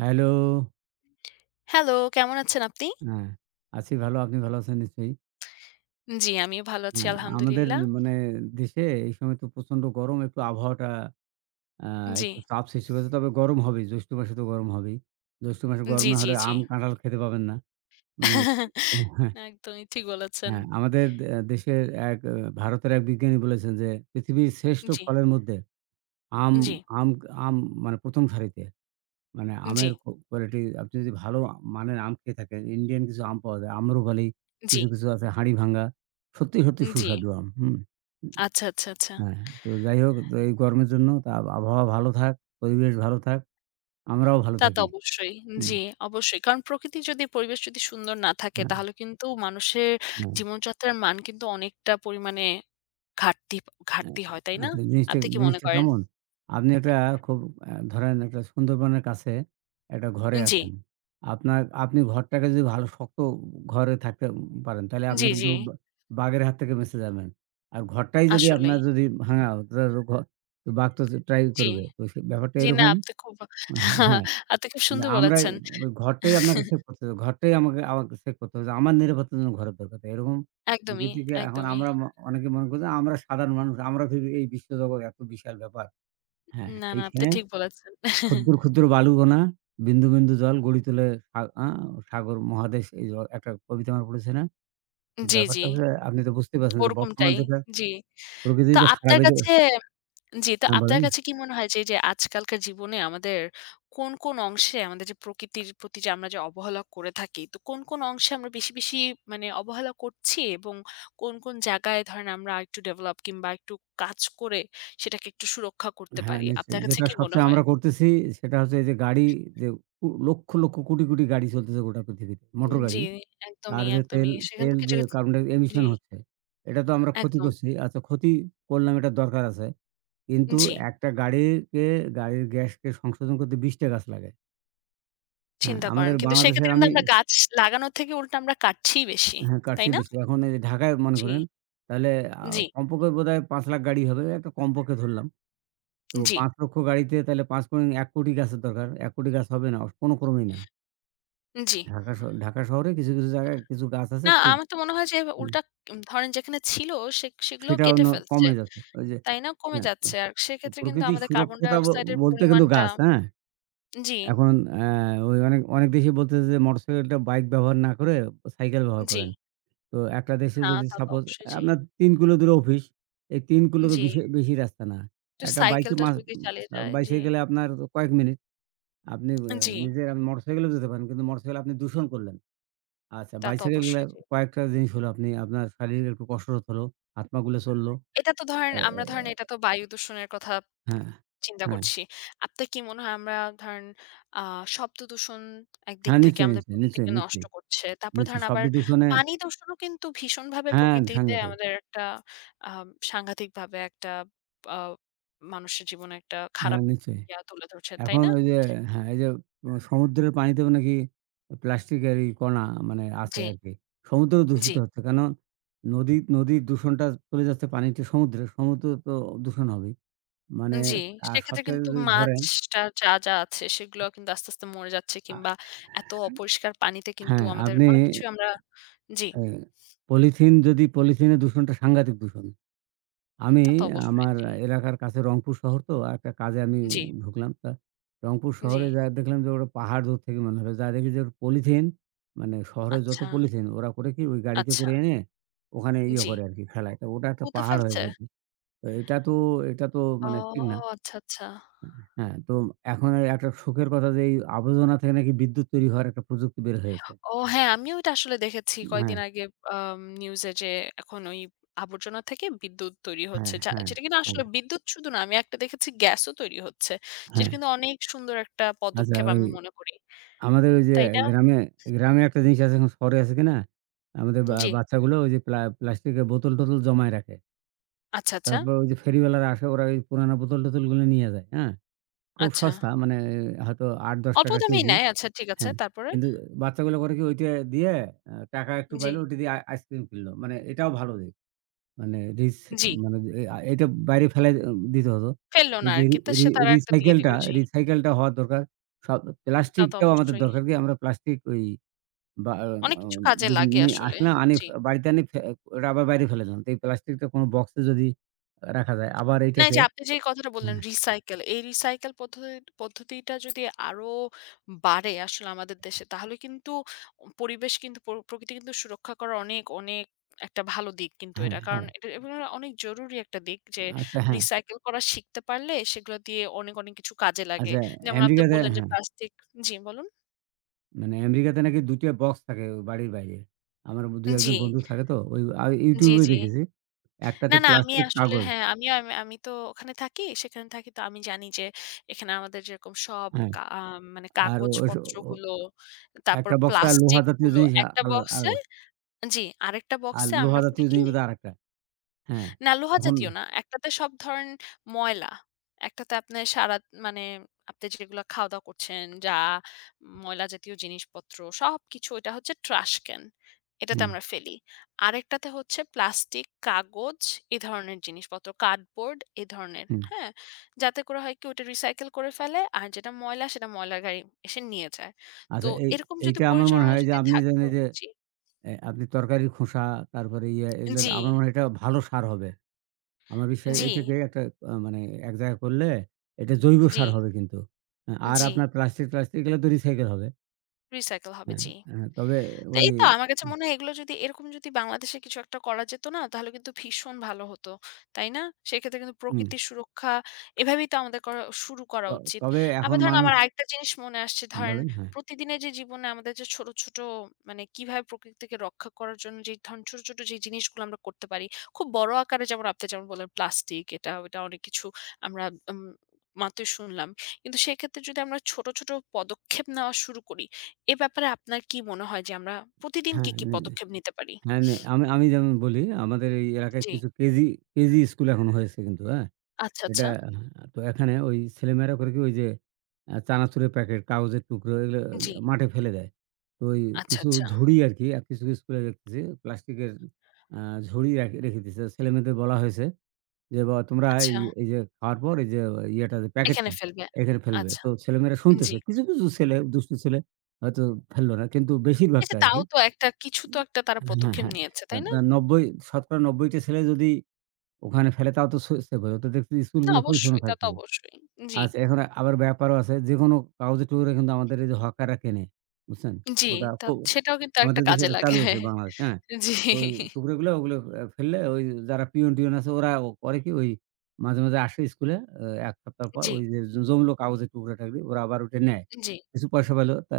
Hello. Hello, কেমন আছেন আপনি? হ্যাঁ, আছি ভালো। আপনি ভালো আছেন নিশ্চয়ই। জি, আমিও ভালো আছি হ্যাঁ, আমাদের আলহামদুলিল্লাহ। মানে দেশে এই সময় তো প্রচন্ড গরম। একটু আবহাওয়াটা আ জি, একটু চাপ সৃষ্টি করেছে। তবে গরম হবেই। জ্যৈষ্ঠ মাসে তো গরম হবেই। জ্যৈষ্ঠ মাসে গরম জি, না জি, হলে জি। আম, কাঁঠাল খেতে পাবেন না। মানে হ্যাঁ, একদমই ঠিক বলেছেন। হ্যাঁ, আমাদের দেশের এক ভারতের এক বিজ্ঞানী বলেছেন যে পৃথিবীর শ্রেষ্ঠ জি, ফলের মধ্যে আম জি, আম আম ১ম সারিতে। মানে জি, আমের কোয়ালিটি আপনি যদি ভালো মানের আম খেয়ে থাকেন, ইন্ডিয়ান কিছু আম পাওয়া যায়। আম্রপালি, জি, কিছু আছে হাড়িভাঙ্গা। সত্যি জি। সুস্বাদু আম। হুম? আচ্ছা, আচ্ছা, আচ্ছা। হ্যাঁ, তো যাই হোক তো এই গরমের জন্য আবহাওয়া ভালো থাক, পরিবেশ ভালো থাক, আমরাও ভালো তা তো থাকি। অবশ্যই। হুম, জি, অবশ্যই। কারণ প্রকৃতি যদি পরিবেশ যদি সুন্দর না থাকে হ্যাঁ, তাহলে কিন্তু মানুষের হ্যাঁ। জীবনযাত্রার মান কিন্তু অনেকটা পরিমাণে ঘাটতি আ ঘাটতি হয়, তাই না? আচ্ছা, জিনিসটা আপনি কি মনে জিনিসটা করেন? কেমন? আপনি একটা খুব ধরেন একটা সুন্দরবনের কাছে একটা ঘরে জি, আছেন। আপনি ঘরটাকে যদি ভালো শক্ত ঘরে থাকতে পারেন তাহলে আপনি জি, জি। কিন্তু বাঘের হাত থেকে বেঁচে যাবেন। আর ঘরটাই যদি আসলেই। আপনার যদি ভাঙা, তো বাঘ তো ট্রাই জি, করবে। তো সে ব্যাপারটা জি, না এরকম। আপনি খুব হ্যাঁ। আপনি খুব না সুন্দর আমরাই, বলেছেন। ওই ঘরটাই আপনাকে সেভ করতে হবে। ঘরটাই আমাকে আমাকে সেভ করতে হবে যে আমার নিরাপত্তার জন্য ঘরের দরকার। তাই এরকম যুগে একদমই, থেকে এখন একদমই। আমরা অনেকে মনে করছে আমরা সাধারণ মানুষ। আমরা ভেবে এই বিশ্বজগৎ এত বিশাল ব্যাপার। হ্যাঁ। না, না আপনি এইখানে ঠিক বলেছেন। ক্ষুদ্র, ক্ষুদ্র বালুকণা, বিন্দু জল গড়ি তোলে সা আ সাগর মহাদেশ। এই একটা কবিতা আমার পড়েছে না? তো জি, ব্যাপারটা জি। হচ্ছে আপনি তো বুঝতেই পারছেন যে বর্তমান ওরকমটাই। যেটা জি। প্রকৃতি তো যে খারাপ, আপনার এই যে কাছে জি, তো হ্যাঁ আপনার বলেন? কাছে কি মনে হয় যে, এই যে আজকালকার জীবনে আমাদের কোন, কোন অংশে আমাদের যে প্রকৃতির প্রতি যে আমরা যে অবহেলা করে থাকি, তো কোন, কোন অংশে আমরা বেশি, বেশি মানে অবহেলা করছি এবং কোন, কোন জায়গায় ধরেন আমরা আরেকটু ডেভেলপ কিংবা একটু কাজ করে সেটাকে একটু সুরক্ষা করতে হ্যাঁ, পারি। নিশ্চয়ই। আপনার কাছে যেটা কি মনে সবচেয়ে হয়? আমরা করতেছি সেটা হচ্ছে এই যে গাড়ি, যে লক্ষ কোটি গাড়ি চলতেছে গোটা পৃথিবীতে। মোটর জি, গাড়ি। তার একদমই, যে তেল, একদমই। সেখান তেল থেকে যে যে কার্বন ডাই জি, এমিশন হচ্ছে, এটা তো আমরা ক্ষতি একদম। করছি। আচ্ছা ক্ষতি করলাম এটা দরকার আছে। কিন্তু জি। একটা গাড়িকে, গাড়ির গ্যাসকে সংশোধন করতে ২০ টা গাছ লাগে। হ্যাঁ, চিন্তা করেন। আমাদের কিন্তু বাংলাদেশের সেক্ষেত্রে কিন্তু আমি আমরা গাছ লাগানোর থেকে উল্টা আমরা কাটছিই বেশি। হ্যাঁ, কাটছি তাই না? বেশি। এখন এই যে ঢাকায় মনে জি, করেন তাহলে আ জি, কমপক্ষে বোধহয় ৫ লাখ গাড়ি হবে। একটা কমপক্ষে ধরলাম। তো জি, ৫,০০,০০০ গাড়িতে তাহলে ৫ পয়েন্ট ১,০০,০০,০০০ গাছের দরকার। ১,০০,০০,০০০ গাছ হবে না, কোনো ক্রমেই না। জি। ঢাকা শহরে কিছু জায়গায় কিছু গাছ আছে না খুব। আমার তো মনে হয় যে হুম। উল্টা ধরেন যেখানে ছিল সেগুলোও সেটাও কেটে ফেলছে। কমে যাচ্ছে। ওই যে তাই না? কমে হ্যাঁ, তো যাচ্ছে। আর তো সেক্ষেত্রে কিন্তু প্রকৃতির আমাদের কার্বন ডাই সুরক্ষতা অক্সাইডের বলতে কিন্তু পরিমাণটা গাছ, হ্যাঁ? জি, এখন অ্যা ওই অনেক অনেক দেশেই বলতেছে যে মোটরসাইকেলটা বাইক ব্যবহার না করে সাইকেল ব্যবহার জি। করেন। তো একটা দেশে না যদি তা তো সাপোজ অবশ্যই জি, আপনার ৩ কিলো দূরে অফিস, এই ৩ কিলো তো জি। বেশি রাস্তা না। একটু একটা বাইকে সাইকেলটা মাস যদি চালিয়ে যায় জি, বাইসাইকেলে আপনার কয়েক মিনিট। আপনি জি। আপনি মোটরসাইকেলেও যেতে পারেন। কিন্তু মোটরসাইকেল আপনি দূষণ করলেন। আচ্ছা তা তো বাইসাইকেল গুলা অবশ্যই জি। কয়েকটা জিনিস হলো আপনি আপনার শারীরিক একটু কসরত হলো, হাত পা গুলো চললো। এটা তো ধরেন এ এ আমরা ধরেন এটা তো বায়ু দূষণের কথা হ্যাঁ, চিন্তা হ্যাঁ, করছি। আপনার কি মনে হয় আমরা ধরেন আ শব্দ দূষণ একদিক হ্যাঁ, থেকে নিশ্চয়ই, আমাদের নিশ্চয়ই, নিশ্চয়ই, প্রকৃতিকে নষ্ট নিশ্চয়ই, করছে। তারপরে নিশ্চয়ই ধরেন শব্দ আবার দূষণে পানি দূষণও কিন্তু ভীষণভাবে হ্যাঁ, প্রকৃতিতে সাংঘাতিক। আমাদের একটা আ সাংঘাতিকভাবে একটা আ মানুষের জীবনে একটা খারাপ হ্যাঁ, নিশ্চয়ই। ইয়া তুলে ধরছে, তাই এখন না? ওই যে হ্যাঁ, এই যে সমুদ্রের পানিতেও নাকি প্লাস্টিকের এই কণা মানে আছে জি, আরকি। সমুদ্র জি, দূষিত হচ্ছে। কেন নদীর দূষণটা চলে যাচ্ছে পানিতে সমুদ্রে। সমুদ্র তো দূষণ হবেই। মানে জি। আর সেক্ষেত্রে সবচাইতে কিন্তু যদি ধরেন মাছটা যা, যা আছে সেগুলো কিন্তু আস্তে, আস্তে মরে যাচ্ছে আ কিংবা এত অপরিষ্কার পানিতে কিন্তু হ্যাঁ, আমাদের আপনি অনেক কিছুই আমরা জি, এ পলিথিন যদি পলিথিনের দূষণটা সাংঘাতিক দূষণ। আমি তা তো অবশ্যই। আমার জি, এলাকার কাছে রংপুর শহর, তো একটা কাজে আমি জি, ঢুকলাম। রংপুর জি। শহরে যায়া দেখলাম যে ওরা পাহাড় দূর থেকে মনে হলো। যায়া দেখি যে পলিথিন, মানে শহরের যত আচ্ছা। পলিথিন ওরা করে কি ওই গাড়িতে আচ্ছা, করে এনে ওখানে ইয়ে জি। করে আরকি ফেলায়। তো ওটা একটা পুঁতে পাহাড় হয়ে ফেলছে? যেত। তো এটা তো এটা তো ও মানে ঠিক না। আচ্ছা, আচ্ছা। হ্যাঁ, তো এখন এই একটা সুখের কথা যে এই আবর্জনা থেকে নাকি বিদ্যুৎ তৈরি হওয়ার একটা প্রযুক্তি বের হয়েছে। ও হ্যাঁ, আমিও এটা আসলে দেখেছি হ্যাঁ, কয়েকদিন আগে নিউজে যে এখন ওই আবর্জনা থেকে বিদ্যুৎ তৈরি হ্যাঁ, হচ্ছে। যা হ্যাঁ, যেটা কিনা হ্যাঁ, আসলে বিদ্যুৎ শুধু না, আমি একটা দেখেছি গ্যাসও তৈরি হচ্ছে। যেটা হ্যাঁ। কিন্তু অনেক সুন্দর একটা আচ্ছা পদক্ষেপ ওই আমি মনে করি। আমাদের ওই যে তাই না? গ্রামে, গ্রামে একটা জিনিস আছে এখন শহরে আছে কিনা? আমাদের জি। বাচ্চাগুলো ওই যে প্লাস্টিকের বোতল-টোতল জমায় রাখে। আচ্ছা, আচ্ছা, তারপর ওই যে ফেরিওয়ালারা আসে ওরা ওই পুরানা বোতল-টোতলগুলো নিয়ে যায়, হ্যাঁ? খুব আচ্ছা। সস্তা, মানে হয়তো অল্প ৳৮-১০ দামেই কেজি। নেয়। আচ্ছা ঠিক আছে। হ্যাঁ। তারপরে? কিন্তু বাচ্চাগুলো করে কি ওইটা দিয়ে টাকা একটু জি, পাইলো, ওইটা দিয়ে আইসক্রিম কিনলো। মানে এটাও ভালো দিক। মানে রিস জি। মানে যে এটা বাইরে ফেলাই দিতে হতো। ফেললো না এই যে আরকি। তো রি সে তারা একটা দিয়ে দিল। রিসাইকেলটা জি। রিসাইকেলটা হওয়া দরকার। সব তা তো প্লাস্টিকটাও আমাদের অবশ্যই। দরকার, কি আমরা প্লাস্টিক ওই বা আ অনেক কিছু কাজে বিভিন্ন লাগে নিয়ে আসলে। আসলাম, আনি জি। বাড়িতে, আনি ফে ওটা আবার বাইরে ফেলে দিলাম। তো এই প্লাস্টিকটা কোনো বক্সে যদি রাখা যায় আবার না, এই এইটাকে যে আপনি যে কথাটা বললেন হ্যাঁ, রিসাইকেল, এই রিসাইকেল পদ্ধতিটা যদি আরো বাড়ে আসলে আমাদের দেশে তাহলে কিন্তু পরিবেশ কিন্তু প্রকৃতি কিন্তু সুরক্ষা করার অনেক, অনেক একটা ভালো দিক কিন্তু এটা। কারণ হ্যাঁ। এটা এবং এটা অনেক জরুরি একটা দিক যে আচ্ছা হ্যাঁ, রিসাইকেল করা শিখতে পারলে সেগুলো দিয়ে অনেক, অনেক কিছু কাজে লাগে। আচ্ছা যেমন আপনি আমেরিকাতে বললেন যে হ্যাঁ, প্লাস্টিক জি বলুন। মানে আমেরিকাতে নাকি ২ টা বক্স থাকে বাড়ির বাইরে। আমার ২-১ জি, জন বন্ধু থাকে, তো ওই জি, YouTube এ জি। দেখেছি। না, একটাতে না আমি প্লাস্টিক আসলে কাগজ হ্যাঁ, আমিও আমি আমি তো ওখানে থাকি। সেখানে থাকি তো আমি জানি যে এখানে আমাদের যেরকম সব হ্যাঁ। কা আ মানে আর ও ওস ও কাগজপত্রগুলো, তারপর একটা বক্সে, আর লোহা জাতীয় প্লাস্টিকগুলো জিনিস আ একটা আল আল বক্সে জি, আরেকটা আর বক্সে লোহা আমরা করি জাতীয় কি জিনিস বোধহয় আরেকটা। হ্যাঁ। না লোহা এখন জাতীয় না। একটাতে সব ধরেন ময়লা। একটাতে আপনার সারা মানে আপনি যেগুলা খাওয়া-দাওয়া করছেন, যা ময়লা জাতীয় জিনিসপত্র সবকিছু ওইটা হচ্ছে ট্রাশ ক্যান। এটাতে হুম, আমরা ফেলি। আরেকটাতে হচ্ছে প্লাস্টিক, কাগজ এ ধরনের জিনিসপত্র, কার্ডবোর্ড এ ধরনের, হুম। হ্যাঁ? যাতে করে হয় কি ওটা রিসাইকেল করে ফেলে আর যেটা ময়লা সেটা ময়লার গাড়ি এসে নিয়ে যায়। তো আচ্ছা এই এরকম যদি এইটা আমার মনে পরিচালনা হয় যে যদি আপনি জানেন থাকতো এই যে জি, আপনি তরকারির খোসা, তারপরে ইয়া এগুলা জি, আমার মনে হয় এটা ভালো সার হবে। আমার বিশ্বাস জি, এটাকে একটা মানে এক জায়গায় করলে এটা জৈব জি, সার হবে কিন্তু। হ্যাঁ, আর জি, আপনার প্লাস্টিক-টাস্টিক এগুলা তো রিসাইকেল হবে। রিসাইকেল হবে, হ্যাঁ, জি। হ্যাঁ তবে তো ওই এই তো আমার কাছে মনে হয় এগুলো যদি এরকম যদি বাংলাদেশে কিছু একটা করা যেত না তাহলে কিন্তু ভীষণ ভালো হতো। তাই না? সেক্ষেত্রে কিন্তু হুম, প্রকৃতির সুরক্ষা এভাবেই তো আমাদের করা শুরু ত করা উচিত। তবে আবার এখন ধরেন মানুষ আমার আরেকটা জিনিস মনে আসছে ধরেন বলেন? হ্যাঁ, প্রতিদিনের যে জীবনে আমাদের যে ছোট, ছোট মানে কিভাবে প্রকৃতিকে রক্ষা করার জন্য যে ধরেন ছোট, ছোট যে জিনিসগুলো আমরা করতে পারি। খুব বড় আকারে যেমন আপনি যেমন বললেন প্লাস্টিক এটা ওটা অনেক কিছু আমরা উম মাত্রই শুনলাম। কিন্তু সেক্ষেত্রে যদি আমরা ছোট, ছোট পদক্ষেপ নেওয়া শুরু করি এ ব্যাপারে আপনার কি মনে হয় যে আমরা প্রতিদিন হ্যাঁ। কি, কি পদক্ষেপ নিতে পারি? হ্যাঁ, আমি আমি যেমন বলি আমাদের এই এলাকায় জি। কেজি, কেজি স্কুল এখন হয়েছে কিন্তু, হ্যাঁ? আচ্ছা, এটা আচ্ছা। তো এখানে ওই ছেলেমেয়েরা করে কি ওই যে চানাচুরের প্যাকেট, কাগজের টুকরো এগুলো জি। মাঠে ফেলে দেয়। তো ওই আচ্ছা, কিছু আচ্ছা, ঝুড়ি আরকি কিছু স্কুলে দেখতেছি প্লাস্টিকের আ ঝুড়ি রাখ রেখে দিছে। ছেলেমেয়েদের বলা হয়েছে যে, "বাবা তোমরা এই আচ্ছা। এই যে খাওয়ার পর এই যে ইয়েটা যে এখানে প্যাকেটটা ফেলবে। এখানে ফেলবে।" আচ্ছা, তো ছেলেমেয়েরা জি। শুনতেছে। কিছু ছেলে দুষ্টু ছেলে হয়তো ফেললো না। কিন্তু বেশিরভাগটা আচ্ছা আরকি। তাও তো একটা কিছু তো একটা তারা হ্যাঁ, পদক্ষেপ হ্যাঁ। নিয়েছে, তা তাই না? তা ৯০ শতকরা, ৯০ টা ছেলে যদি ওখানে ফেলে তাও তো সেভ হয়। অর্থাৎ দেখছি না স্কুলগুলো পরিচ্ছন্ন অবশ্যই, তা তো থাকতেছে। অবশ্যই। জি, আচ্ছা এখন আবার ব্যাপারও আছে। যেকোনো কাগজের টুকরা কিন্তু আমাদের এই যে হকাররা কেনে। বুঝছেন? জি। ওটা তা খুব সেটাও কিন্তু একটা আমাদের দেশে কাজে এটা লাগে। চালু আছে বাংলাদেশে, হ্যাঁ? ওই জি, টুকরোগুলো ওগুলো ফেললে ওই যারা পিয়ন-টিয়ন আছে ওরা ও করে কি ওই মাঝে আসে স্কুলে ১ সপ্তাহ পর জি, ওই যে জমলো কাগজের টুকরা-টাকরি, ওরা আবার ওটা নেয়। জি। কিছু পয়সা পেল, তা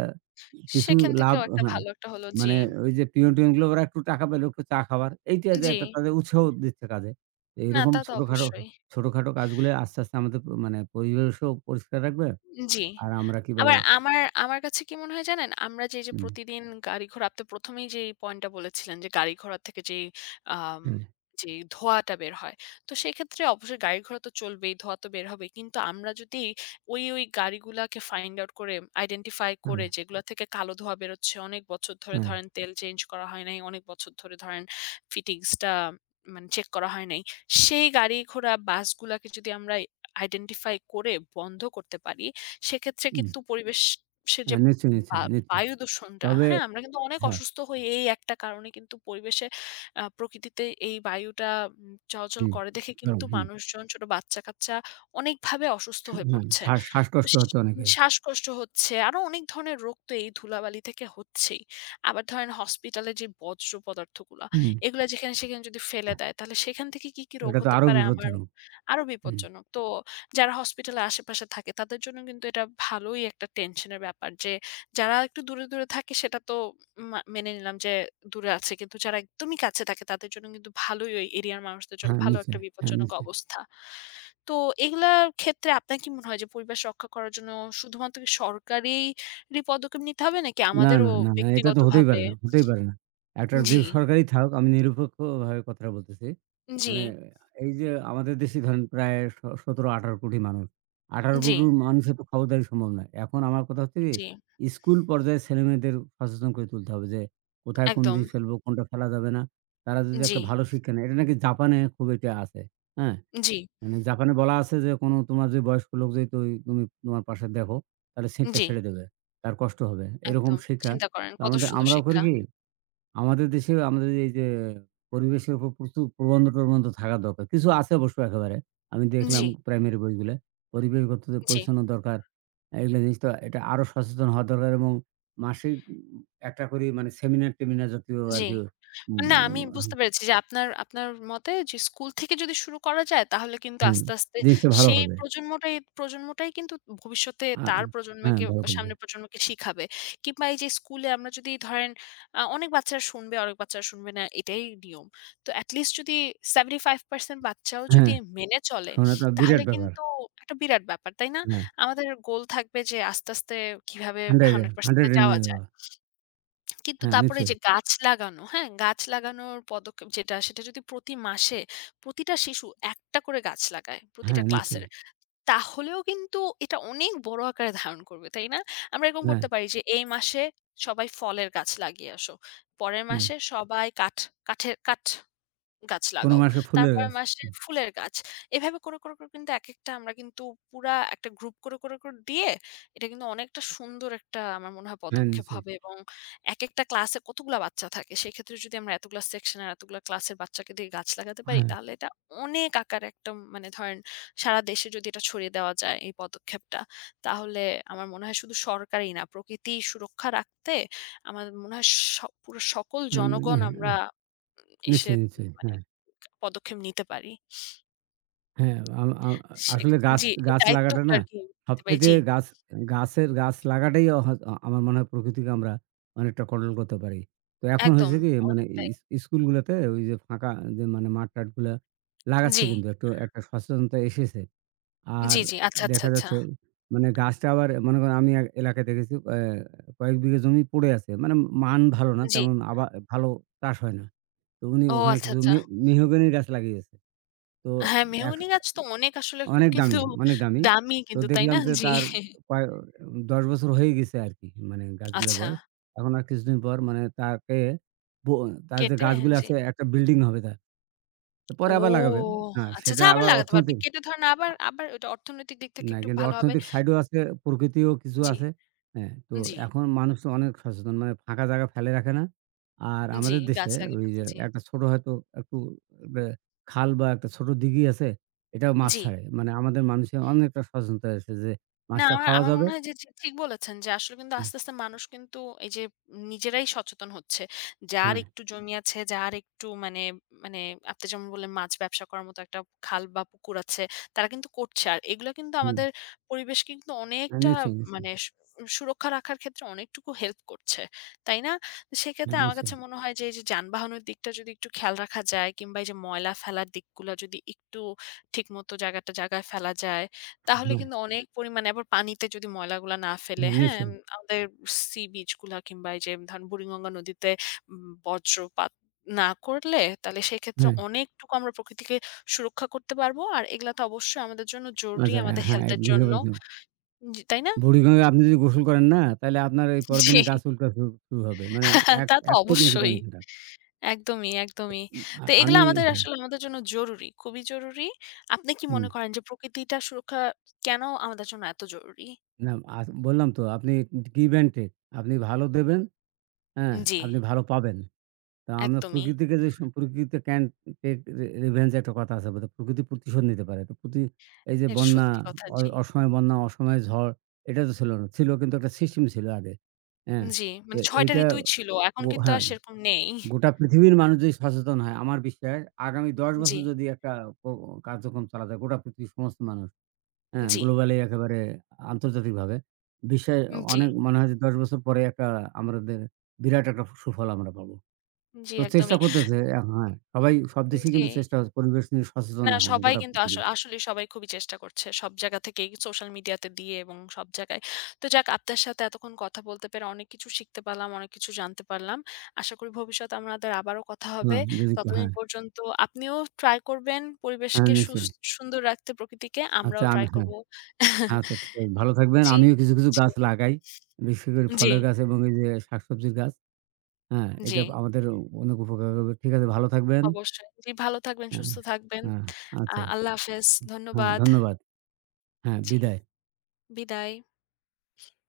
কিছু সেখান লাভ থেকেও একটা হ্যাঁ। ভালো একটা হলো জি, মানে ওই যে পিয়ন-টিয়ন গুলো ওরা একটু টাকা পেল, একটু চা খাবার। এইটা যে জি। একটা তাদের উৎসাহ দিচ্ছে কাজে। তো না এরকম তা তো ছোটখাটো অবশ্যই। ছোটখাটো কাজগুলো আস্তে আমাদের মানে পরিবেশও পরিষ্কার রাখবে। জি। আর আমরা কি বলে আবার আমার আমার কাছে কি মনে হয় জানেন? আমরা যে, যে হুম, প্রতিদিন গাড়ি-ঘোড়া আপনি ১ম এই যেই পয়েন্টটা বলেছিলেন যে, গাড়ি-ঘোড়া থেকে যেই আম হুম, যেই ধোঁয়াটা বের হয়। তো সেক্ষেত্রে অবশ্যই গাড়ি-ঘোড়া তো চলবেই, ধোঁয়া তো বের হবেই। কিন্তু আমরা যদি ওই গাড়িগুলাকে ফাইন্ড আউট করে, আইডেন্টিফাই হুম, করে যেগুলা থেকে কালো ধোঁয়া বেরোচ্ছে, অনেক বছর ধরে হুম। ধরেন তেল চেঞ্জ করা হয় নাই, অনেক বছর ধরে ধরেন ফিটিংসটা মানে চেক করা হয় নাই। সেই গাড়ি-ঘোড়া বাসগুলাকে যদি আমরা আইডেন্টিফাই করে বন্ধ করতে পারি সেক্ষেত্রে হুম, কিন্তু পরিবেশ সে যে হ্যাঁ, নিশ্চয়ই, বা নিশ্চয়ই, নিশ্চয়ই। বায়ু দূষণটা, তবে হ্যাঁ? আমরা কিন্তু অনেক হ্যাঁ, অসুস্থ হই এই একটা কারণে কিন্তু পরিবেশে প্রকৃতিতে এই বায়ুটা চলাচল হুম, করে দেখে ধরুন, কিন্তু হুম, মানুষজন, ছোট বাচ্চা-কাচ্চা অনেকভাবে অসুস্থ হয়ে হ্যাঁ, পড়ছে। তো শ্বাসকষ্ট স হচ্ছে অনেকের। শ্বাসকষ্ট হচ্ছে, আরো অনেক ধরনের রোগ তো এই ধুলাবালি থেকে হচ্ছেই। আবার ধরেন হসপিটালে যে বজ্র পদার্থগুলা, হুম, এগুলা যেখানে সেখানে যদি ফেলে দেয়, তাহলে সেখান থেকে কি, কি রোগ এটা তো হতে আরো পারে আমার বিপজ্জনক। আরো হুম, বিপজ্জনক। তো যারা হসপিটালের আশেপাশে থাকে তাদের জন্য কিন্তু এটা ভালোই একটা টেনশনের ব্যাপার যে যারা একটু দূরে, দূরে থাকে সেটা তো মেনে নিলাম যে দূরে আছে। কিন্তু যারা একদমই কাছে থাকে তাদের জন্য কিন্তু ভালোই ওই এরিয়ার মানুষদের জন্য হ্যাঁ। ভালো একটা হ্যাঁ, বিপজ্জনক নিশ্চয়ই। অবস্থা। তো এগুলার ক্ষেত্রে আপনার কি মনে হয় যে পরিবেশ রক্ষা করার জন্য শুধুমাত্র কি সরকারেরই পদক্ষেপ নিতে হবে নাকি না, আমাদেরও না, না, না, এটা তো হতেই ব্যক্তিগতভাবে পারে না, হতেই পারে না। একটা যে জি, সরকারই থাকুক আমি নিরপেক্ষভাবে কথাটা বলতেছি। জি, মানে এই যে আমাদের দেশে ধরেন প্রায় ১৭-১৮ কোটি মানুষ। ১৮ জি, কোটি মানুষের তো খবরদারি সম্ভব নয়। এখন আমার কথা হচ্ছে জি, কি, স্কুল পর্যায়ে ছেলেমেয়েদের সচেতন করে তুলতে হবে যে কোথায় কোন একদম। জিনিস ফেলবো, কোনটা ফেলা যাবে না। তারা যদি জি, একটা ভালো শিক্ষা নেয়, এটা নাকি জাপানে খুব এটা আছে। হ্যাঁ? জি, মানে জাপানে বলা আছে যে, "কোনো তোমার যে বয়স্ক লোক যদি তুমি তোমার পাশে দেখো, তাহলে সিটটা জি, ছেড়ে দেবে। তার কষ্ট হবে।" এরকম একদম। শিক্ষা। চিন্তা করেন তো কত আমাদের সুন্দর আমরাও করি শিক্ষা। কি? আমাদের দেশেও আমাদের এই যে পরিবেশের উপর প্রচুর প্রবন্ধ-টবন্ধ থাকা দরকার। কিছু আছে অবশ্য একেবারে। আমি দেখলাম জি, প্রাইমারি বইগুলা। পরিবেশগত যে জি, পরিচ্ছন্ন দরকার, এগুলা জিনিস তো এটা আরো সচেতন হওয়া দরকার এবং মাসিক একটা করে মানে সেমিনার-টেমিনার জাতীয় জি। আরকি না উম আমি বুঝতে পেরেছি যে আপনার আপনার মতে যে স্কুল থেকে যদি শুরু করা যায় তাহলে কিন্তু হ্যাঁ, আস্তে, আস্তে জিনিসটা ভালো সেই হবে। প্রজন্মটাই প্রজন্মটাই কিন্তু ভবিষ্যতে আ তার হ্যাঁ, প্রজন্মকে ভালো করবে। সামনের প্রজন্মকে শিখাবে। কিংবা এই যে স্কুলে আমরা যদি ধরেন অনেক বাচ্চারা শুনবে, অনেক বাচ্চারা শুনবে না এটাই নিয়ম। তো এটি লিস্ট যদি 75% বাচ্চাও যদি হ্যাঁ। মেনে চলে সোনা তো তাহলে বিরাট ব্যাপার। কিন্তু একটা বিরাট ব্যাপার, তাই না? হ্যাঁ, আমাদের গোল থাকবে যে আস্তে, আস্তে কিভাবে 100 এ 100 100% এ এ যাওয়া নিয়ে যায়। যাওয়া। কিন্তু হ্যাঁ, তারপরে এই নিশ্চয়ই। যে গাছ লাগানো, হ্যাঁ? গাছ লাগানোর পদক্ষেপ যেটা, সেটা যদি প্রতি মাসে প্রতিটা শিশু একটা করে গাছ লাগায়, হ্যাঁ, প্রতিটা নিশ্চয়ই। ক্লাসের, তাহলেও কিন্তু এটা অনেক বড় আকারে ধারণ করবে, তাই না? আমরা এরকম হ্যাঁ, করতে পারি যে, এই মাসে সবাই ফলের গাছ লাগিয়ে আসো। পরের হ্যাঁ। মাসে সবাই কাঠের কাঠ গাছ কোন লাগাও। মাসে ফুলের তারপরের গাছ। মাসে ফুলের গাছ। এভাবে করে, করে, করে কিন্তু একেকটা আমরা কিন্তু পুরা একটা গ্রুপ করে, করে, করে দিয়ে এটা কিন্তু অনেকটা সুন্দর একটা আমার মনে হয় হ্যাঁ, পদক্ষেপ নিশ্চয়ই। হবে এবং একেকটা ক্লাসে কতগুলা বাচ্চা থাকে সেক্ষেত্রে যদি আমরা এতগুলা সেকশন আর এতগুলা ক্লাসের বাচ্চাকে দিয়ে গাছ লাগাতে পারি হ্যাঁ, তাহলে এটা অনেক আকারে একটা মানে ধরেন সারা দেশে যদি এটা ছড়িয়ে দেওয়া যায় এই পদক্ষেপটা তাহলে আমার মনে হয় শুধু সরকারই না প্রকৃতি সুরক্ষা রাখতে আমার মনে হয় স পুরো সকল জনগণ হ্যাঁ, আমরা এসে নিশ্চয়ই, নিশ্চয়ই। মানে হ্যাঁ, পদক্ষেপ নিতে পারি। হ্যাঁ। আম আ সে আসলে গাছ জি, এই গাছ লাগাটা দায়িত্বগুলো না আরকি নিতে পারি। সবচাইতে জি, গাছ গাছের গাছ লাগাটাই অহ আ আমার মনে হয় প্রকৃতিকে আমরা অনেকটা কন্ট্রোল করতে পারি। তো এখন একদম হয়েছে কি মানে অনেকটাই। স্কুলগুলোতে ওই যে ফাঁকা যে মানে মাঠ-টাঠগুলা লাগাচ্ছে, জি, কিন্তু একটু একটা সচেতনতা এসেছে। আর জি, জি। আচ্ছা, আচ্ছা, দেখা আচ্ছা। যাচ্ছে মানে গাছটা আবার মনে করেন আমি এক এলাকায় দেখেছি, কয়েক বিঘা জমি পড়ে আছে। মানে মান ভালো না, জি। তেমন ভালো চাষ হয় না। তো উনি ও ওখানে আচ্ছা, কিছু আচ্ছা। মেহগনির গাছ লাগিয়েছে। তো হ্যাঁ, এক মেহগনি গাছ তো অনেক আসলে খুব অনেক কিন্তু দামি, অনেক দামি। দামি তো কিন্তু, তাই দেখলাম না? যে জি। তার কয় ১০ বছর হয়ে গেছে আরকি মানে গাছগুলোর আচ্ছা। বয়স। এখন আর কিছুদিন পর মানে তাকে ব তার যে কেটে গাছগুলো জি। আছে, একটা বিল্ডিং হবে তার। তো পরে ও আবার লাগাবে। হ্যাঁ, আচ্ছা, সেটা আচ্ছা আবার আবার লাগাতে পারবে। অর্থনৈতিক, কেটে ধরেন আবার আবার ওইটা অর্থনৈতিক দিক থেকে না, একটু কিন্তু ভালো হবে। অর্থনৈতিক সাইডও আছে, প্রকৃতিও কিছু জি, আছে। হ্যাঁ, তো জি, এখন মানুষ তো অনেক সচেতন। মানে ফাঁকা জায়গা ফেলে রাখে না। আর জি। আমাদের দেশে গাছ লাগিয়ে ওই যে ফেলতে জি, একটা ছোট হয়তো একটু বে খাল বা একটা ছোট দিঘি আছে, এটাও মাছ জি। ছাড়ে। মানে আমাদের মানুষের অনেকটা সচেতনতা আছে যে না, মাছটা আমার খাওয়া আমার যাবে মনে হয় যে ঠিক বলেছেন যে আসলে কিন্তু আস্তে, আস্তে মানুষ কিন্তু এই যে নিজেরাই সচেতন হচ্ছে। যার হ্যাঁ, একটু জমি আছে, যার একটু মানে মানে আপনি যেমন বললেন মাছ ব্যবসা করার মতো একটা খাল বা পুকুর আছে, তারা কিন্তু করছে। আর এগুলা কিন্তু হুম। আমাদের পরিবেশ কিন্তু হ্যাঁ, অনেকটা নিশ্চয়ই। মানে সুরক্ষা রাখার ক্ষেত্রে অনেকটুকু হেল্প করছে। তাই না? তো সেক্ষেত্রে হ্যাঁ, আমার নিশ্চয়ই। কাছে মনে হয় যে এই যে যানবাহনের দিকটা যদি একটু খেয়াল রাখা যায় কিংবা এই যে ময়লা ফেলার দিকগুলা যদি একটু ঠিকমতো জায়গাটা জায়গায় ফেলা যায় তাহলে হ্যাঁ, কিন্তু অনেক পরিমাণে আবার পানিতে যদি ময়লাগুলা না ফেলে, হ্যাঁ, হ্যাঁ? নিশ্চয়ই। আমাদের সি বিচ গুলা কিংবা এই যে ধরেন বুড়িগঙ্গা নদীতে বজ্রপাত না করলে তাহলে সেক্ষেত্রে হ্যাঁ, অনেকটুকু আমরা প্রকৃতিকে সুরক্ষা করতে পারবো। আর এগুলা তো অবশ্যই আমাদের জন্য জরুরি, আচ্ছা, আমাদের হ্যাঁ, হেলথ এর জন্য। জি, তাই না? বুড়িগঙ্গায় আপনি যদি গোসল করেন না, তাইলে আপনার এই পরের জি, দিনে গা চুলকা শুরু হবে। মানে তা তো এত নাকি অবশ্যই। পানি খারাপ। একদমই, একদমই। তো এগুলা আমি আমাদের হ্যাঁ, আসলে আমাদের জন্য জরুরি, খুবই জরুরি। আপনি কি হুম। মনে করেন যে প্রকৃতিটা সুরক্ষা কেন আমাদের জন্য এত জরুরি? না আ বললাম তো আপনি give and take, আপনি ভালো দেবেন, হ্যাঁ, জি, আপনি ভালো পাবেন। তো আমরা একদমই। প্রকৃতিকে যে প্রকৃতিতে can take revenge একটা কথা আছে বোধহয়। প্রকৃতি প্রতিশোধ নিতে পারে। তো প্রতি এই যে এটা বন্যা, সত্যি কথা। জি। অসময়ে বন্যা, অসময়ে ঝড়, এটা তো ছিল না। ছিল কিন্তু একটা সিস্টেম ছিল আগে। হ্যাঁ, জি, তো মানে ৬ টা এইটা ঋতুই ছিল। এখন কিন্তু হ্যাঁ, আর সেরকম নেই। গোটা পৃথিবীর মানুষ যদি সচেতন হয় আমার বিশ্বাস আগামী ১০ জি, বছর যদি একটা ক কার্যক্রম চালা যায় গোটা পৃথিবীর সমস্ত মানুষ হ্যাঁ, জি, গ্লোবালি একেবারে আন্তর্জাতিকভাবে বিশ্বে জি, অনেক মনে হয় যে ১০ বছর পরে একটা আমাদের বিরাট একটা সুফল আমরা পাবো। জি, তো চেষ্টা একদমই। করতেছে হ্যাঁ, সবাই সব দেশেই জি। কিন্তু চেষ্টা হচ্ছে পরিবেশ নিয়ে সচেতন না এখন সবাই গোটা কিন্তু আস পৃথিবী। আসলেই সবাই খুবই চেষ্টা করছে। সব জায়গা থেকেই সোশ্যাল মিডিয়াতে দিয়ে এবং সব জায়গায়। তো যাক আপনার সাথে এতক্ষণ কথা বলতে পেরে অনেক কিছু শিখতে পারলাম, অনেক কিছু জানতে পারলাম। আশা করি ভবিষ্যতে আমাদের আবারও কথা হবে। হ্যাঁ, যদি ততদিন হ্যাঁ, পর্যন্ত আপনিও ট্রাই করবেন হ্যাঁ, পরিবেশকে নিশ্চয়ই। সুন্দর রাখতে প্রকৃতিকে। আচ্ছা আমরাও আমি ট্রাই হ্যাঁ, করব। আচ্ছা ঠিক আছে। ভালো থাকবেন। জি, আমিও কিছু জি, গাছ লাগাই। বিশেষ করে জি, ফলের গাছ এবং এই যে শাকসবজির গাছ। হ্যাঁ, জি। এটা আমাদের অনেক উপকার হবে। ঠিক আছে ভালো থাকবেন। অবশ্যই। জি, ভালো থাকবেন, হ্যাঁ, সুস্থ থাকবেন। হ্যাঁ, আচ্ছা। আল্লাহ হাফেজ। হ্যাঁ, ধন্যবাদ। ধন্যবাদ। হ্যাঁ, জি, বিদায়। বিদায়।